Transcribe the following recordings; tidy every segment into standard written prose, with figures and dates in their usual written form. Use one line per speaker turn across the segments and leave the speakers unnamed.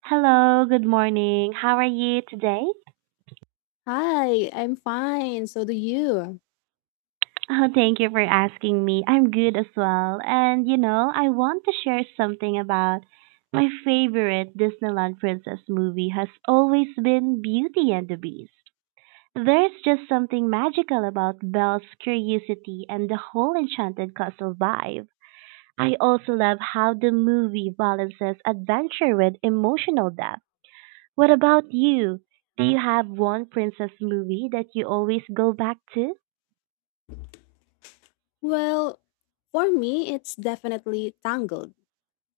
Hello, good morning. How are you today?
Hi, I'm fine. So do you?
Oh, thank you for asking me. I'm good as well. And you know, I want to share something about my favorite Disneyland Princess movie has always been Beauty and the Beast. There's just something magical about Belle's curiosity and the whole enchanted castle vibe. I also love how the movie balances adventure with emotional depth. What about you? Do you have one princess movie that you always go back to?
Well, for me, it's definitely Tangled.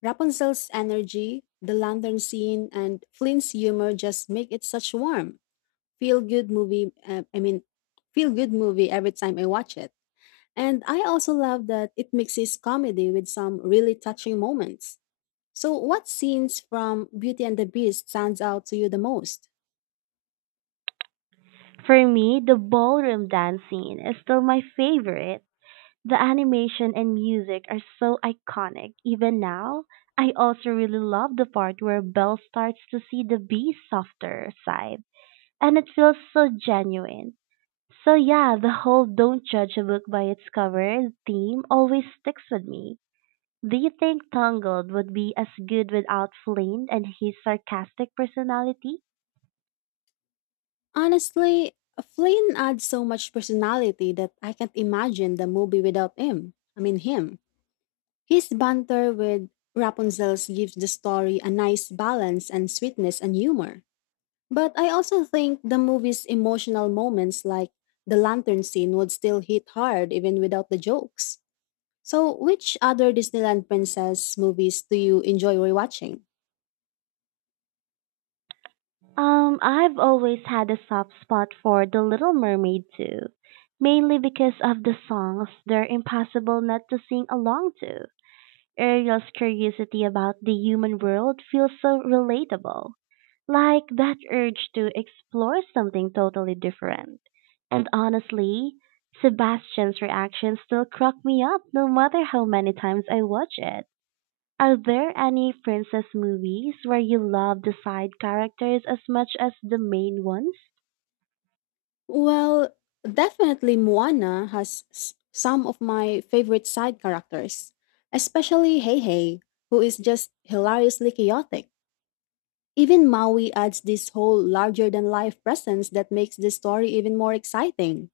Rapunzel's energy, the lantern scene, and Flynn's humor just make it such warm, feel-good movie. Uh, I mean, feel-good movie every time I watch it. And I also love that it mixes comedy with some really touching moments. So, what scenes from Beauty and the Beast stands out to you the most?
For me, the ballroom dance scene is still my favorite. The animation and music are so iconic. Even now, I also really love the part where Belle starts to see the bee's softer side, and it feels so genuine. So yeah, the whole don't judge a book by its cover theme always sticks with me. Do you think Tangled would be as good without Flynn and his sarcastic personality?
Honestly, Flynn adds so much personality that I can't imagine the movie without him. His banter with Rapunzel's gives the story a nice balance and sweetness and humor. But I also think the movie's emotional moments, like the lantern scene, would still hit hard even without the jokes. So, which other Disneyland Princess movies do you enjoy rewatching?
I've always had a soft spot for The Little Mermaid too, mainly because of the songs they're impossible not to sing along to. Ariel's curiosity about the human world feels so relatable, like that urge to explore something totally different. And honestly, Sebastian's reactions still crack me up no matter how many times I watch it. Are there any princess movies where you love the side characters as much as the main ones?
Well, definitely Moana has some of my favorite side characters, especially Heihei, who is just hilariously chaotic. Even Maui adds this whole larger than life presence that makes the story even more exciting.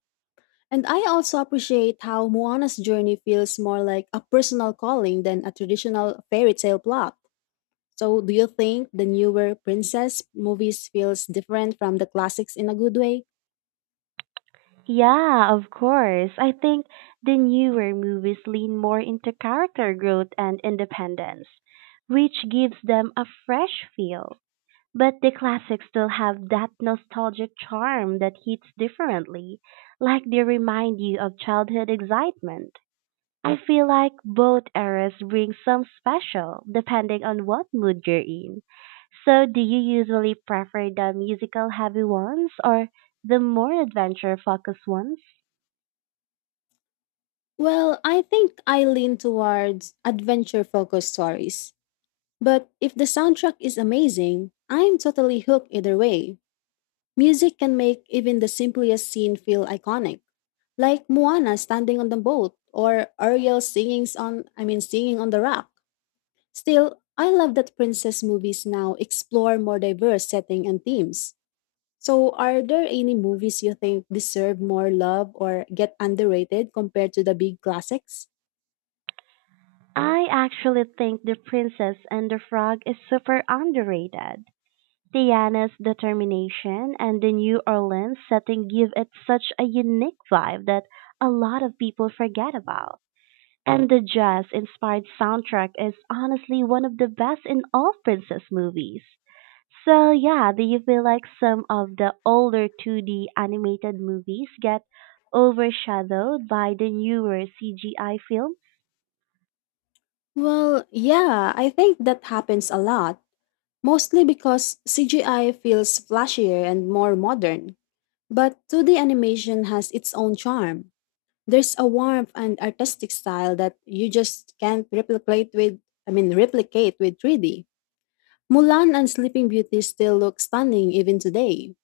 And I also appreciate how Moana's journey feels more like a personal calling than a traditional fairy tale plot. So, do you think the newer princess movies feels different from the classics in a good way?
Yeah, of course. I think the newer movies lean more into character growth and independence, which gives them a fresh feel. But the classics still have that nostalgic charm that hits differently, like they remind you of childhood excitement. I feel like both eras bring some special, depending on what mood you're in. So, do you usually prefer the musical heavy ones or the more adventure focused ones?
Well, I think I lean towards adventure focused stories. But if the soundtrack is amazing, I'm totally hooked either way. Music can make even the simplest scene feel iconic, like Moana standing on the boat or Ariel singing on the rock. Still, I love that princess movies now explore more diverse setting and themes. So, are there any movies you think deserve more love or get underrated compared to the big classics?
I actually think The Princess and the Frog is super underrated. Tiana's determination and the New Orleans setting give it such a unique vibe that a lot of people forget about. And the jazz-inspired soundtrack is honestly one of the best in all princess movies. So yeah, do you feel like some of the older 2D animated movies get overshadowed by the newer CGI films?
Well, yeah, I think that happens a lot, mostly because CGI feels flashier and more modern. But 2D animation has its own charm. There's a warmth and artistic style that you just can't replicate with 3D. Mulan and Sleeping Beauty still look stunning even today.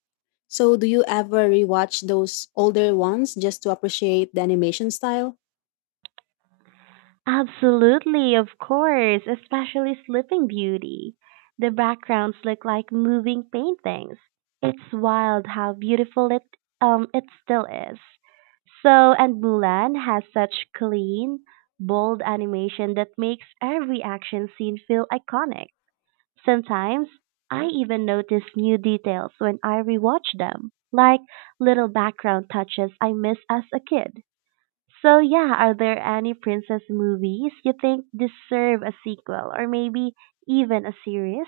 So, do you ever rewatch those older ones just to appreciate the animation style?
Absolutely, of course, especially Sleeping Beauty. The backgrounds look like moving paintings. It's wild how beautiful it still is. So and Mulan has such clean, bold animation that makes every action scene feel iconic. Sometimes I even notice new details when I rewatch them, like little background touches I missed as a kid. So yeah, are there any princess movies you think deserve a sequel or maybe even a series?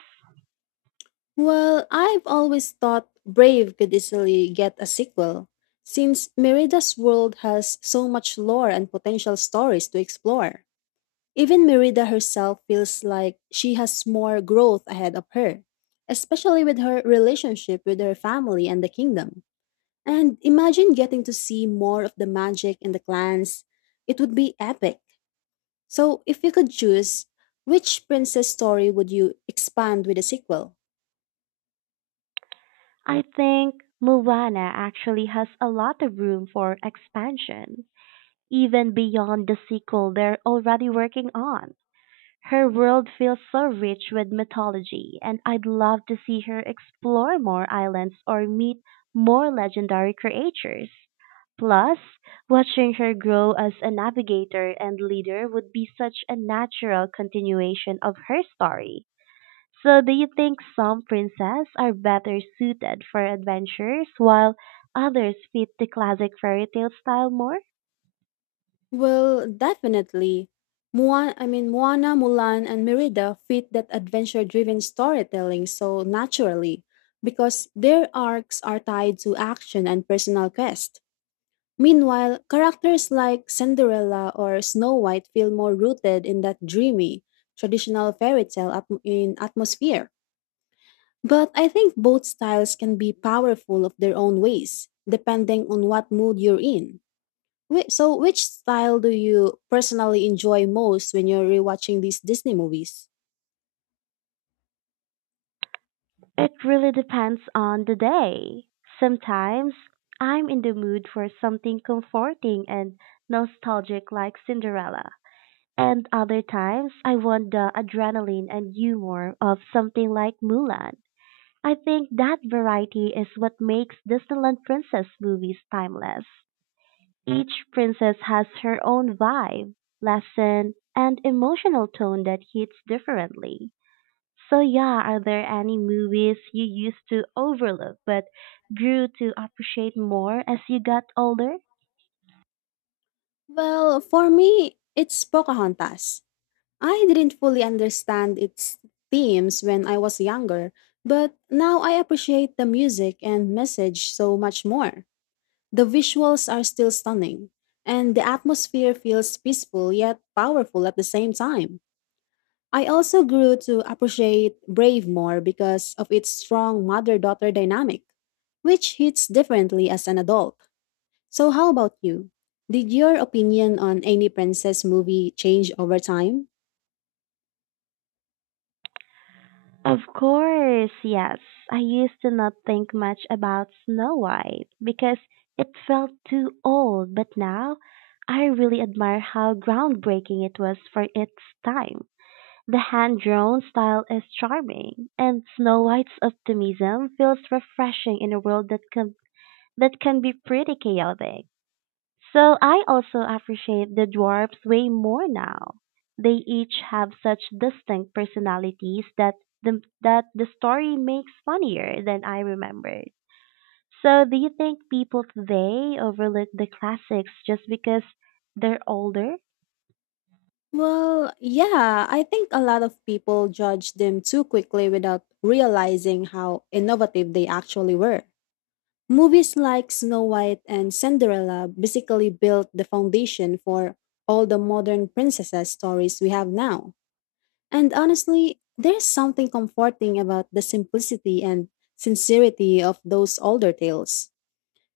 Well, I've always thought Brave could easily get a sequel, since Merida's world has so much lore and potential stories to explore. Even Merida herself feels like she has more growth ahead of her, especially with her relationship with her family and the kingdom. And imagine getting to see more of the magic and the clans. It would be epic. So, if you could choose, which princess story would you expand with a sequel?
I think Moana actually has a lot of room for expansion, even beyond the sequel they're already working on. Her world feels so rich with mythology, and I'd love to see her explore more islands or meet more legendary creatures. Plus, watching her grow as a navigator and leader would be such a natural continuation of her story. So, do you think some princesses are better suited for adventures while others fit the classic fairy tale style more?
Well, definitely. Moana, Mulan, and Merida fit that adventure driven storytelling so naturally because their arcs are tied to action and personal quest. Meanwhile, characters like Cinderella or Snow White feel more rooted in that dreamy, traditional fairy tale atm- in atmosphere. But I think both styles can be powerful of their own ways, depending on what mood you're in. Wait, so which style do you personally enjoy most when you're rewatching these Disney movies?
It really depends on the day. Sometimes I'm in the mood for something comforting and nostalgic like Cinderella. And other times I want the adrenaline and humor of something like Mulan. I think that variety is what makes Disneyland Princess movies timeless. Each princess has her own vibe, lesson, and emotional tone that hits differently. So yeah, are there any movies you used to overlook but grew to appreciate more as you got older?
Well, for me, it's Pocahontas. I didn't fully understand its themes when I was younger, but now I appreciate the music and message so much more. The visuals are still stunning, and the atmosphere feels peaceful yet powerful at the same time. I also grew to appreciate Brave more because of its strong mother daughter dynamic, which hits differently as an adult. So, how about you? Did your opinion on any princess movie change over time?
Of course, yes. I used to not think much about Snow White because it felt too old, but now I really admire how groundbreaking it was for its time. The hand-drawn style is charming, and Snow White's optimism feels refreshing in a world that can be pretty chaotic. So I also appreciate the dwarfs way more now. They each have such distinct personalities that the story makes funnier than I remembered. So do you think people today overlook the classics just because they're older?
Well, yeah, I think a lot of people judge them too quickly without realizing how innovative they actually were. Movies like Snow White and Cinderella basically built the foundation for all the modern princesses stories we have now. And honestly, there's something comforting about the simplicity and sincerity of those older tales.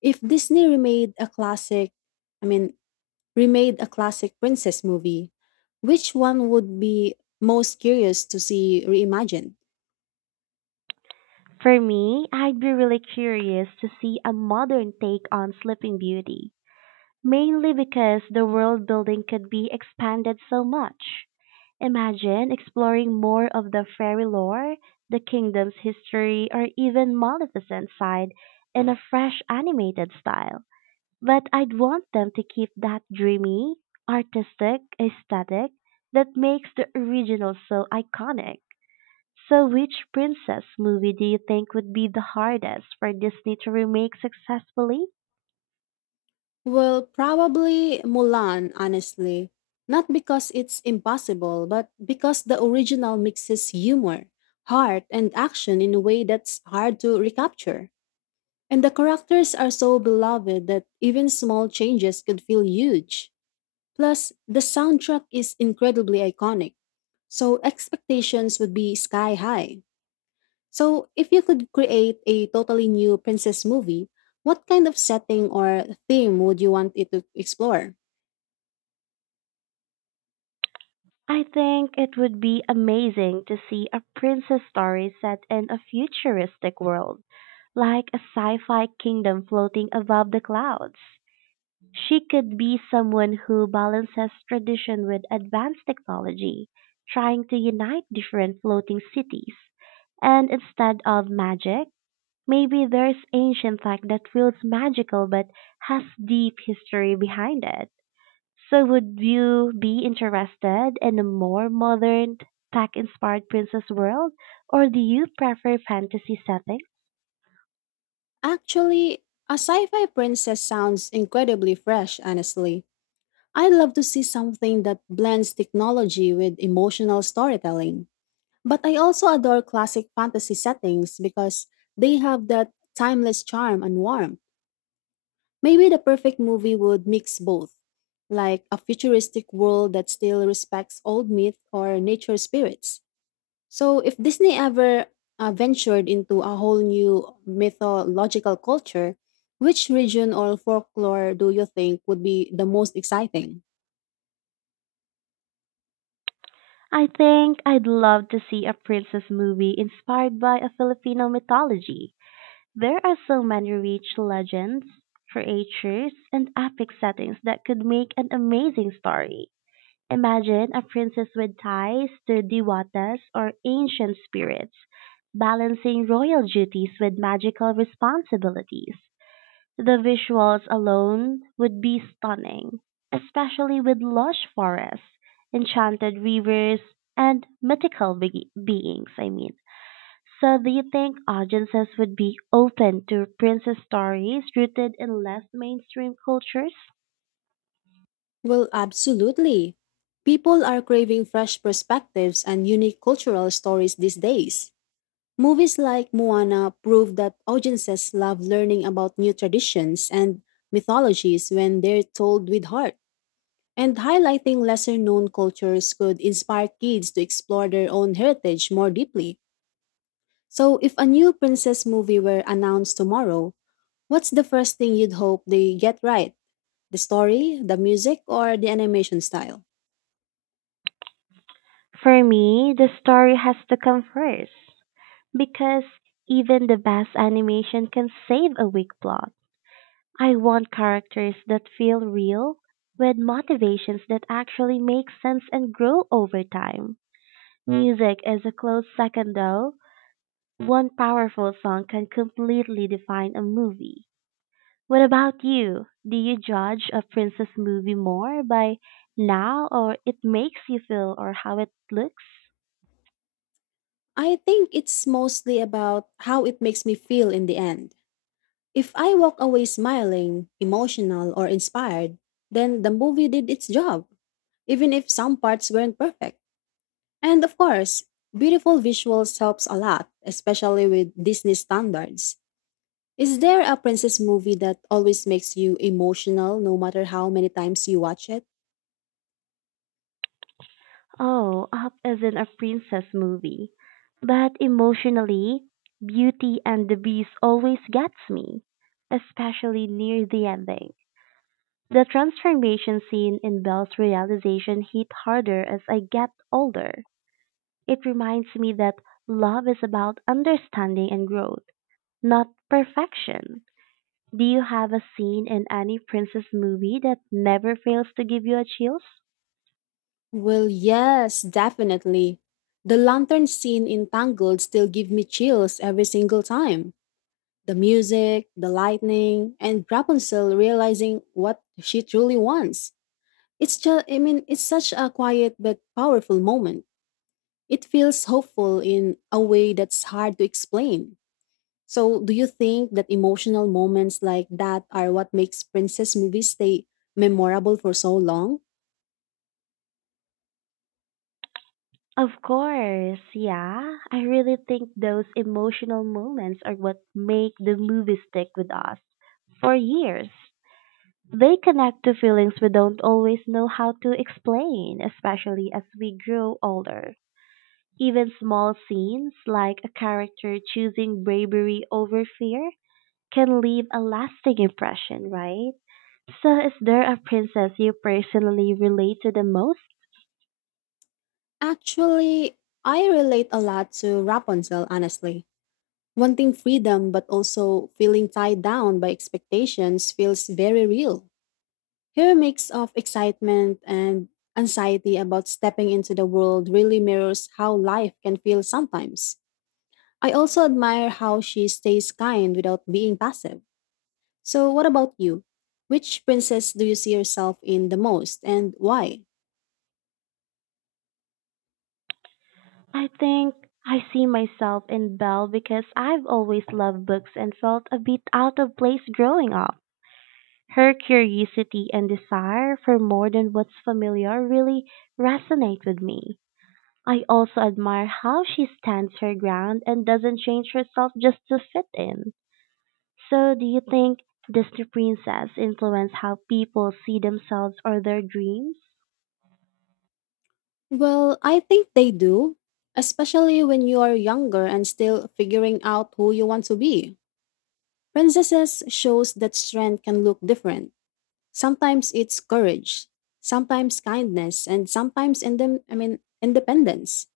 If Disney I mean, remade a classic princess movie, which one would be most curious to see reimagined?
For me, I'd be really curious to see a modern take on Sleeping Beauty, mainly because the world building could be expanded so much. Imagine exploring more of the fairy lore, the kingdom's history, or even Maleficent's side in a fresh animated style. But I'd want them to keep that dreamy, artistic aesthetic that makes the original so iconic. So, which princess movie do you think would be the hardest for Disney to remake successfully?
Well, probably Mulan, honestly. Not because it's impossible, but because the original mixes humor, heart, and action in a way that's hard to recapture. And the characters are so beloved that even small changes could feel huge. Plus, the soundtrack is incredibly iconic, so expectations would be sky high. So, if you could create a totally new princess movie, what kind of setting or theme would you want it to explore?
I think it would be amazing to see a princess story set in a futuristic world, like a sci fi kingdom floating above the clouds. She could be someone who balances tradition with advanced technology, trying to unite different floating cities. And instead of magic, maybe there's ancient fact that feels magical but has deep history behind it. So would you be interested in a more modern, tech-inspired princess world, or do you prefer fantasy settings?
Actually, a sci fi princess sounds incredibly fresh, honestly. I'd love to see something that blends technology with emotional storytelling. But I also adore classic fantasy settings because they have that timeless charm and warmth. Maybe the perfect movie would mix both, like a futuristic world that still respects old myth or nature spirits. So if Disney ever ventured into a whole new mythological culture, which region or folklore do you think would be the most exciting?
I think I'd love to see a princess movie inspired by a Filipino mythology. There are so many rich legends, creatures, and epic settings that could make an amazing story. Imagine a princess with ties to devatas or ancient spirits, balancing royal duties with magical responsibilities. The visuals alone would be stunning, especially with lush forests, enchanted rivers, and mythical beings. So, do you think audiences would be open to princess stories rooted in less mainstream cultures?
Well, absolutely. People are craving fresh perspectives and unique cultural stories these days. Movies like Moana prove that audiences love learning about new traditions and mythologies when they're told with heart. And highlighting lesser known cultures could inspire kids to explore their own heritage more deeply. So, if a new princess movie were announced tomorrow, what's the first thing you'd hope they get right? The story, the music, or the animation style?
For me, the story has to come first. Because even the best animation can save a weak plot. I want characters that feel real, with motivations that actually make sense and grow over time. Music is a close second though. One powerful song can completely define a movie. What about you? Do you judge a princess movie more by now or it makes you feel or how it looks?
I think it's mostly about how it makes me feel in the end. If I walk away smiling, emotional, or inspired, then the movie did its job, even if some parts weren't perfect. And of course, beautiful visuals helps a lot, especially with Disney standards. Is there a princess movie that always makes you emotional no matter how many times you watch it?
Oh, Up isn't a princess movie, but emotionally, Beauty and the Beast always gets me, especially near the ending. The transformation scene in Belle's realization hit harder as I get older. It reminds me that love is about understanding and growth, not perfection. Do you have a scene in any princess movie that never fails to give you a chills?
Well, yes, definitely. The lantern scene in Tangled still give me chills every single time. The music, the lightning, and Rapunzel realizing what she truly wants. It's just, I mean, It's such a quiet but powerful moment. It feels hopeful in a way that's hard to explain. So, do you think that emotional moments like that are what makes princess movies stay memorable for so long?
Of course, yeah. I really think those emotional moments are what make the movie stick with us for years. They connect to feelings we don't always know how to explain, especially as we grow older. Even small scenes, like a character choosing bravery over fear, can leave a lasting impression, right? So, is there a princess you personally relate to the most?
Actually, I relate a lot to Rapunzel, honestly. Wanting freedom but also feeling tied down by expectations feels very real. Your mix of excitement and anxiety about stepping into the world really mirrors how life can feel sometimes. I also admire how she stays kind without being passive. So, what about you? Which princess do you see yourself in the most and why?
I think I see myself in Belle because I've always loved books and felt a bit out of place growing up. Her curiosity and desire for more than what's familiar really resonate with me. I also admire how she stands her ground and doesn't change herself just to fit in. So, do you think Disney Princess influence how people see themselves or their dreams?
Well, I think they do, especially when you are younger and still figuring out who you want to be. Princesses shows that strength can look different. Sometimes it's courage, sometimes kindness, and sometimes in them, I mean, independence.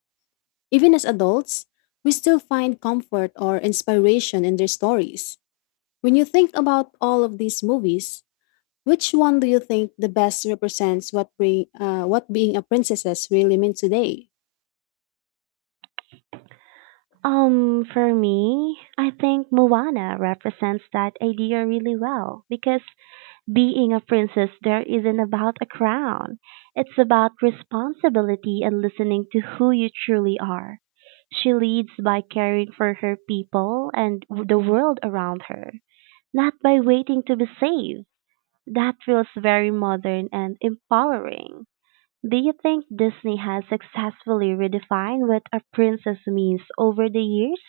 Even as adults, we still find comfort or inspiration in their stories. When you think about all of these movies, which one do you think the best represents what being a princess really means today?
For me, I think Moana represents that idea really well because being a princess there isn't about a crown. It's about responsibility and listening to who you truly are. She leads by caring for her people and the world around her, not by waiting to be saved. That feels very modern and empowering. Do you think Disney has successfully redefined what a princess means over the years?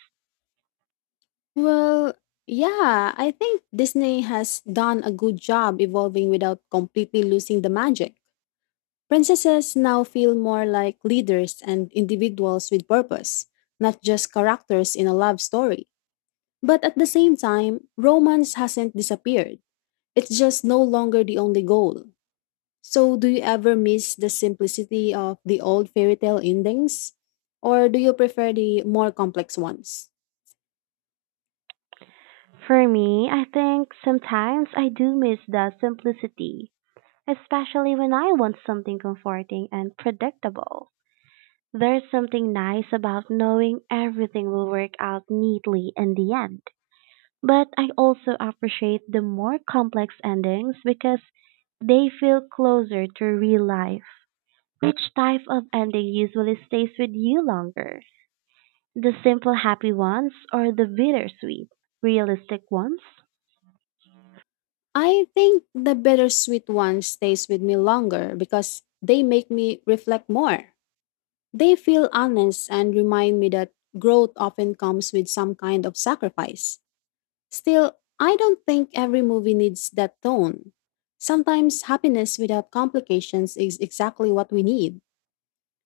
Well, yeah, I think Disney has done a good job evolving without completely losing the magic. Princesses now feel more like leaders and individuals with purpose, not just characters in a love story. But at the same time, romance hasn't disappeared. It's just no longer the only goal. So, do you ever miss the simplicity of the old fairy tale endings? Or do you prefer the more complex ones?
For me, I think sometimes I do miss the simplicity, especially when I want something comforting and predictable. There's something nice about knowing everything will work out neatly in the end. But I also appreciate the more complex endings because they feel closer to real life. Which type of ending usually stays with you longer? The simple happy ones or the bittersweet, realistic ones?
I think the bittersweet one stays with me longer because they make me reflect more. They feel honest and remind me that growth often comes with some kind of sacrifice. Still, I don't think every movie needs that tone. Sometimes happiness without complications is exactly what we need.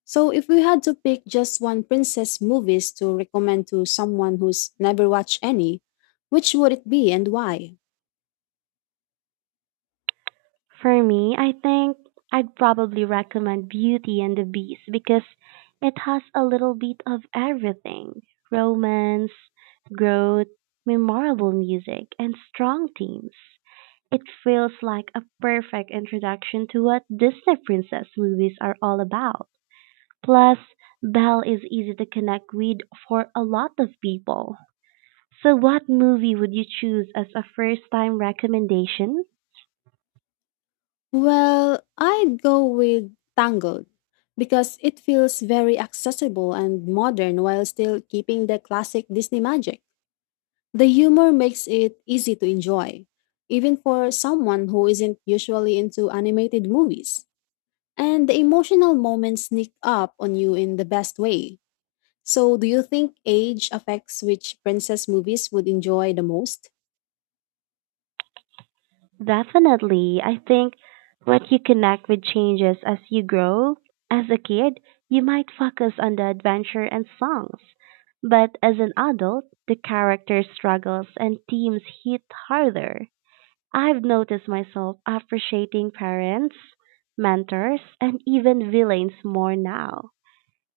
So, if we had to pick just one princess movies to recommend to someone who's never watched any, which would it be and why?
For me, I think I'd probably recommend Beauty and the Beast because it has a little bit of everything: romance, growth, memorable music, and strong themes. It feels like a perfect introduction to what Disney princess movies are all about. Plus, Belle is easy to connect with for a lot of people. So, what movie would you choose as a first time recommendation?
Well, I'd go with Tangled because it feels very accessible and modern while still keeping the classic Disney magic. The humor makes it easy to enjoy, even for someone who isn't usually into animated movies. And the emotional moments sneak up on you in the best way. So, do you think age affects which princess movies would enjoy the most?
Definitely. I think what you connect with changes as you grow. As a kid, you might focus on the adventure and songs. But as an adult, the character struggles and themes hit harder. I've noticed myself appreciating parents, mentors, and even villains more now.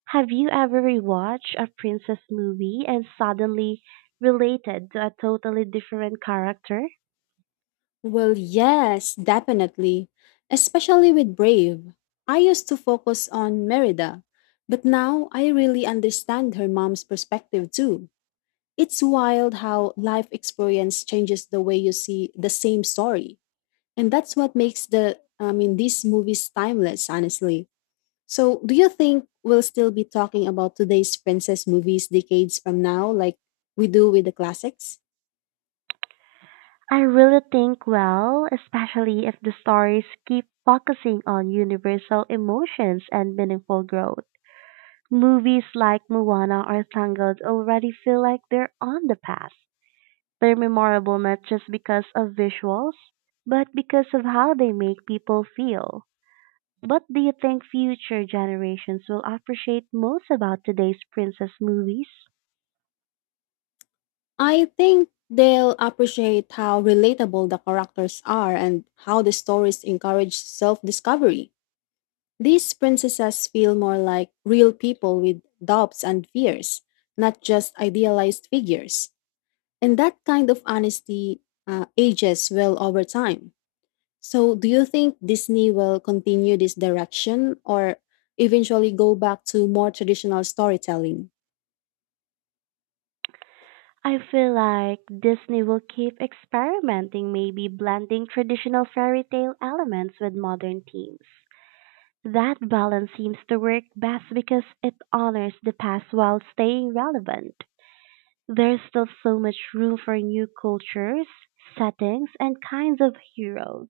Have you ever rewatched a princess movie and suddenly related to a totally different character?
Well, yes, definitely. Especially with Brave. I used to focus on Merida, but now I really understand her mom's perspective too. It's wild how life experience changes the way you see the same story. And that's what makes these movies timeless, honestly. So, do you think we'll still be talking about today's princess movies decades from now like we do with the classics?
I really think well, especially if the stories keep focusing on universal emotions and meaningful growth. Movies like Moana or Tangled already feel like they're on the path. They're memorable not just because of visuals, but because of how they make people feel. What do you think future generations will appreciate most about today's princess movies?
I think they'll appreciate how relatable the characters are and how the stories encourage self discovery. These princesses feel more like real people with doubts and fears, not just idealized figures. And that kind of honesty ages well over time. So, do you think Disney will continue this direction or eventually go back to more traditional storytelling?
I feel like Disney will keep experimenting, maybe blending traditional fairy tale elements with modern themes. That balance seems to work best because it honors the past while staying relevant. There's still so much room for new cultures, settings, and kinds of heroes.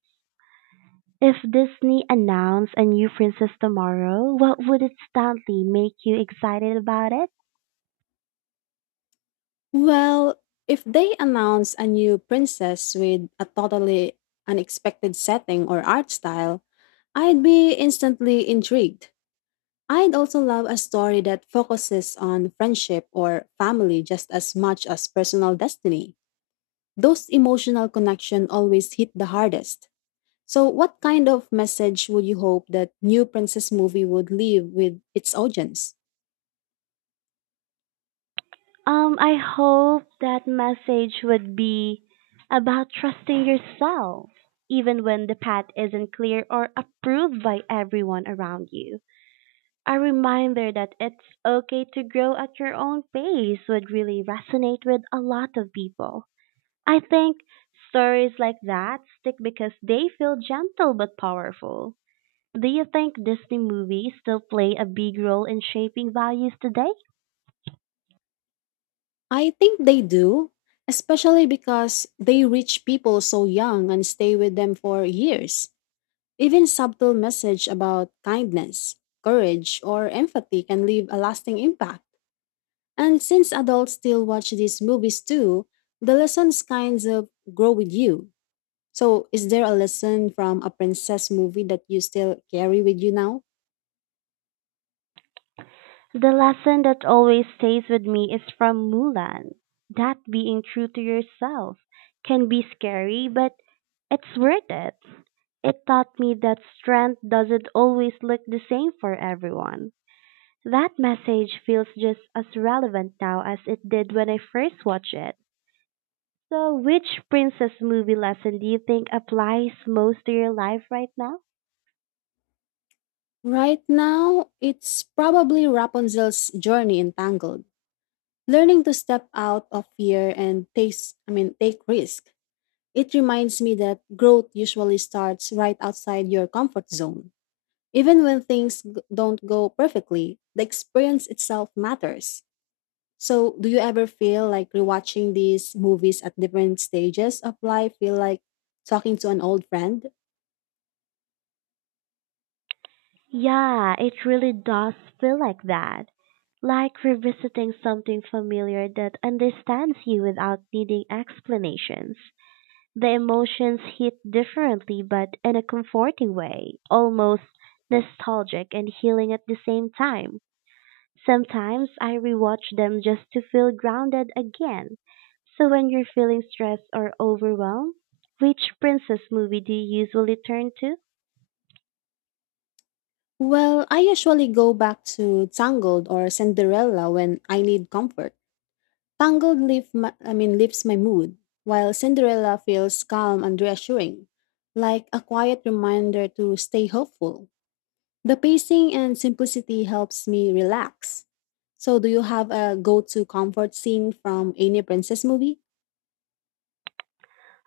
If Disney announced a new princess tomorrow, what would instantly make you excited about it?
Well, if they announce a new princess with a totally unexpected setting or art style, I'd be instantly intrigued. I'd also love a story that focuses on friendship or family just as much as personal destiny. Those emotional connections always hit the hardest. So, what kind of message would you hope that new princess movie would leave with its audience?
I hope that message would be about trusting yourself, even when the path isn't clear or approved by everyone around you. A reminder that it's okay to grow at your own pace would really resonate with a lot of people. I think stories like that stick because they feel gentle but powerful. Do you think Disney movies still play a big role in shaping values today?
I think they do, especially because they reach people so young and stay with them for years. Even subtle message about kindness, courage, or empathy can leave a lasting impact. And since adults still watch these movies too, the lessons kinds of grow with you. So, is there a lesson from a princess movie that you still carry with you now?
The lesson that always stays with me is from Mulan, that being true to yourself can be scary, but it's worth it. It taught me that strength doesn't always look the same for everyone. That message feels just as relevant now as it did when I first watched it. So, which princess movie lesson do you think applies most to your life right now?
Right now, it's probably Rapunzel's journey in Tangled. Learning to step out of fear and take risk. It reminds me that growth usually starts right outside your comfort zone. Even when things don't go perfectly, the experience itself matters. So, do you ever feel like rewatching these movies at different stages of life feel like talking to an old friend?
Yeah, it really does feel like that. Like revisiting something familiar that understands you without needing explanations. The emotions hit differently, but in a comforting way, almost nostalgic and healing at the same time. Sometimes I rewatch them just to feel grounded again. So when you're feeling stressed or overwhelmed, which princess movie do you usually turn to?
Well, I usually go back to Tangled or Cinderella when I need comfort. Tangled lifts my mood, while Cinderella feels calm and reassuring, like a quiet reminder to stay hopeful. The pacing and simplicity helps me relax. So, do you have a go to comfort scene from any princess movie?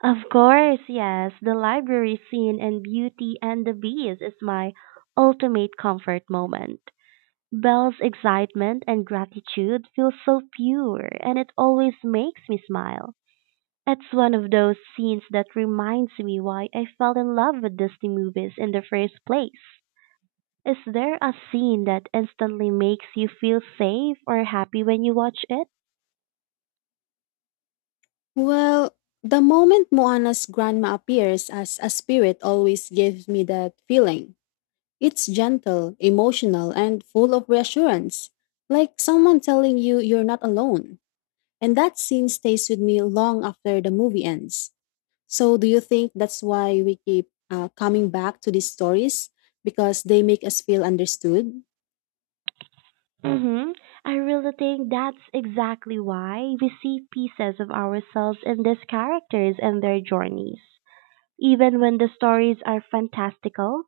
Of course, yes. The library scene in Beauty and the Beast is my ultimate comfort moment. Belle's excitement and gratitude feel so pure, and it always makes me smile. It's one of those scenes that reminds me why I fell in love with Disney movies in the first place. Is there a scene that instantly makes you feel safe or happy when you watch it?
Well, the moment Moana's grandma appears as a spirit always gives me that feeling. It's gentle, emotional, and full of reassurance, like someone telling you you're not alone. And that scene stays with me long after the movie ends. So, do you think that's why we keep coming back to these stories? Because they make us feel understood?
Mm-hmm. I really think that's exactly why we see pieces of ourselves in these characters and their journeys. Even when the stories are fantastical,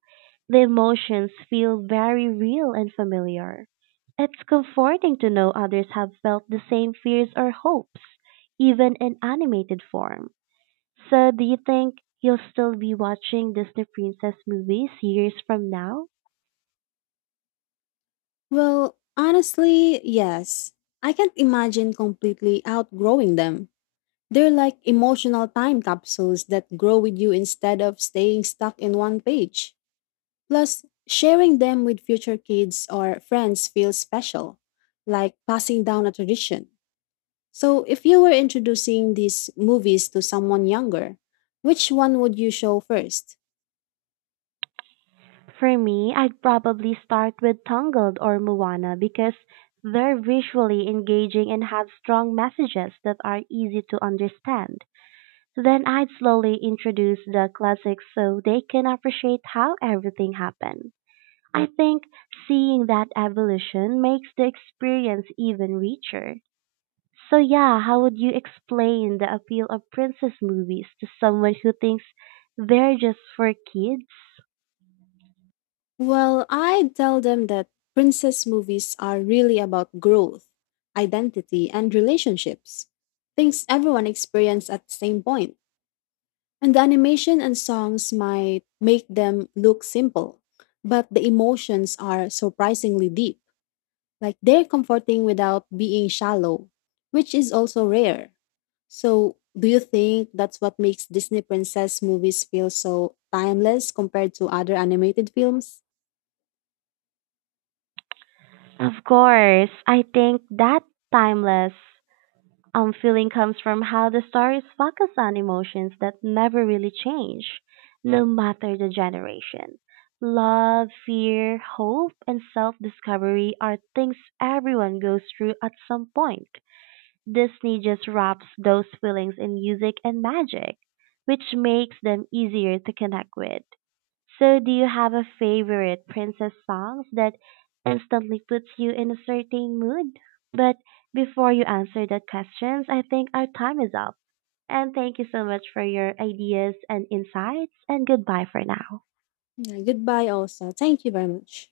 the emotions feel very real and familiar. It's comforting to know others have felt the same fears or hopes, even in animated form. So, do you think you'll still be watching Disney Princess movies years from now?
Well, honestly, yes. I can't imagine completely outgrowing them. They're like emotional time capsules that grow with you instead of staying stuck in one page. Plus, sharing them with future kids or friends feels special, like passing down a tradition. So, if you were introducing these movies to someone younger, which one would you show first?
For me, I'd probably start with Tangled or Moana because they're visually engaging and have strong messages that are easy to understand. Then I'd slowly introduce the classics so they can appreciate how everything happened. I think seeing that evolution makes the experience even richer. So yeah, how would you explain the appeal of princess movies to someone who thinks they're just for kids?
Well, I'd tell them that princess movies are really about growth, identity, and relationships. Things everyone experiences at the same point. And the animation and songs might make them look simple, but the emotions are surprisingly deep. Like they're comforting without being shallow, which is also rare. So, do you think that's what makes Disney princess movies feel so timeless compared to other animated films?
Of course, I think that timeless feeling comes from how the stories focus on emotions that never really change, no matter the generation. Love, fear, hope, and self discovery are things everyone goes through at some point. Disney just wraps those feelings in music and magic, which makes them easier to connect with. So, do you have a favorite princess songs that instantly puts you in a certain mood? But before you answer that questions, I think our time is up. And thank you so much for your ideas and insights and goodbye for now.
Yeah, goodbye also. Thank you very much.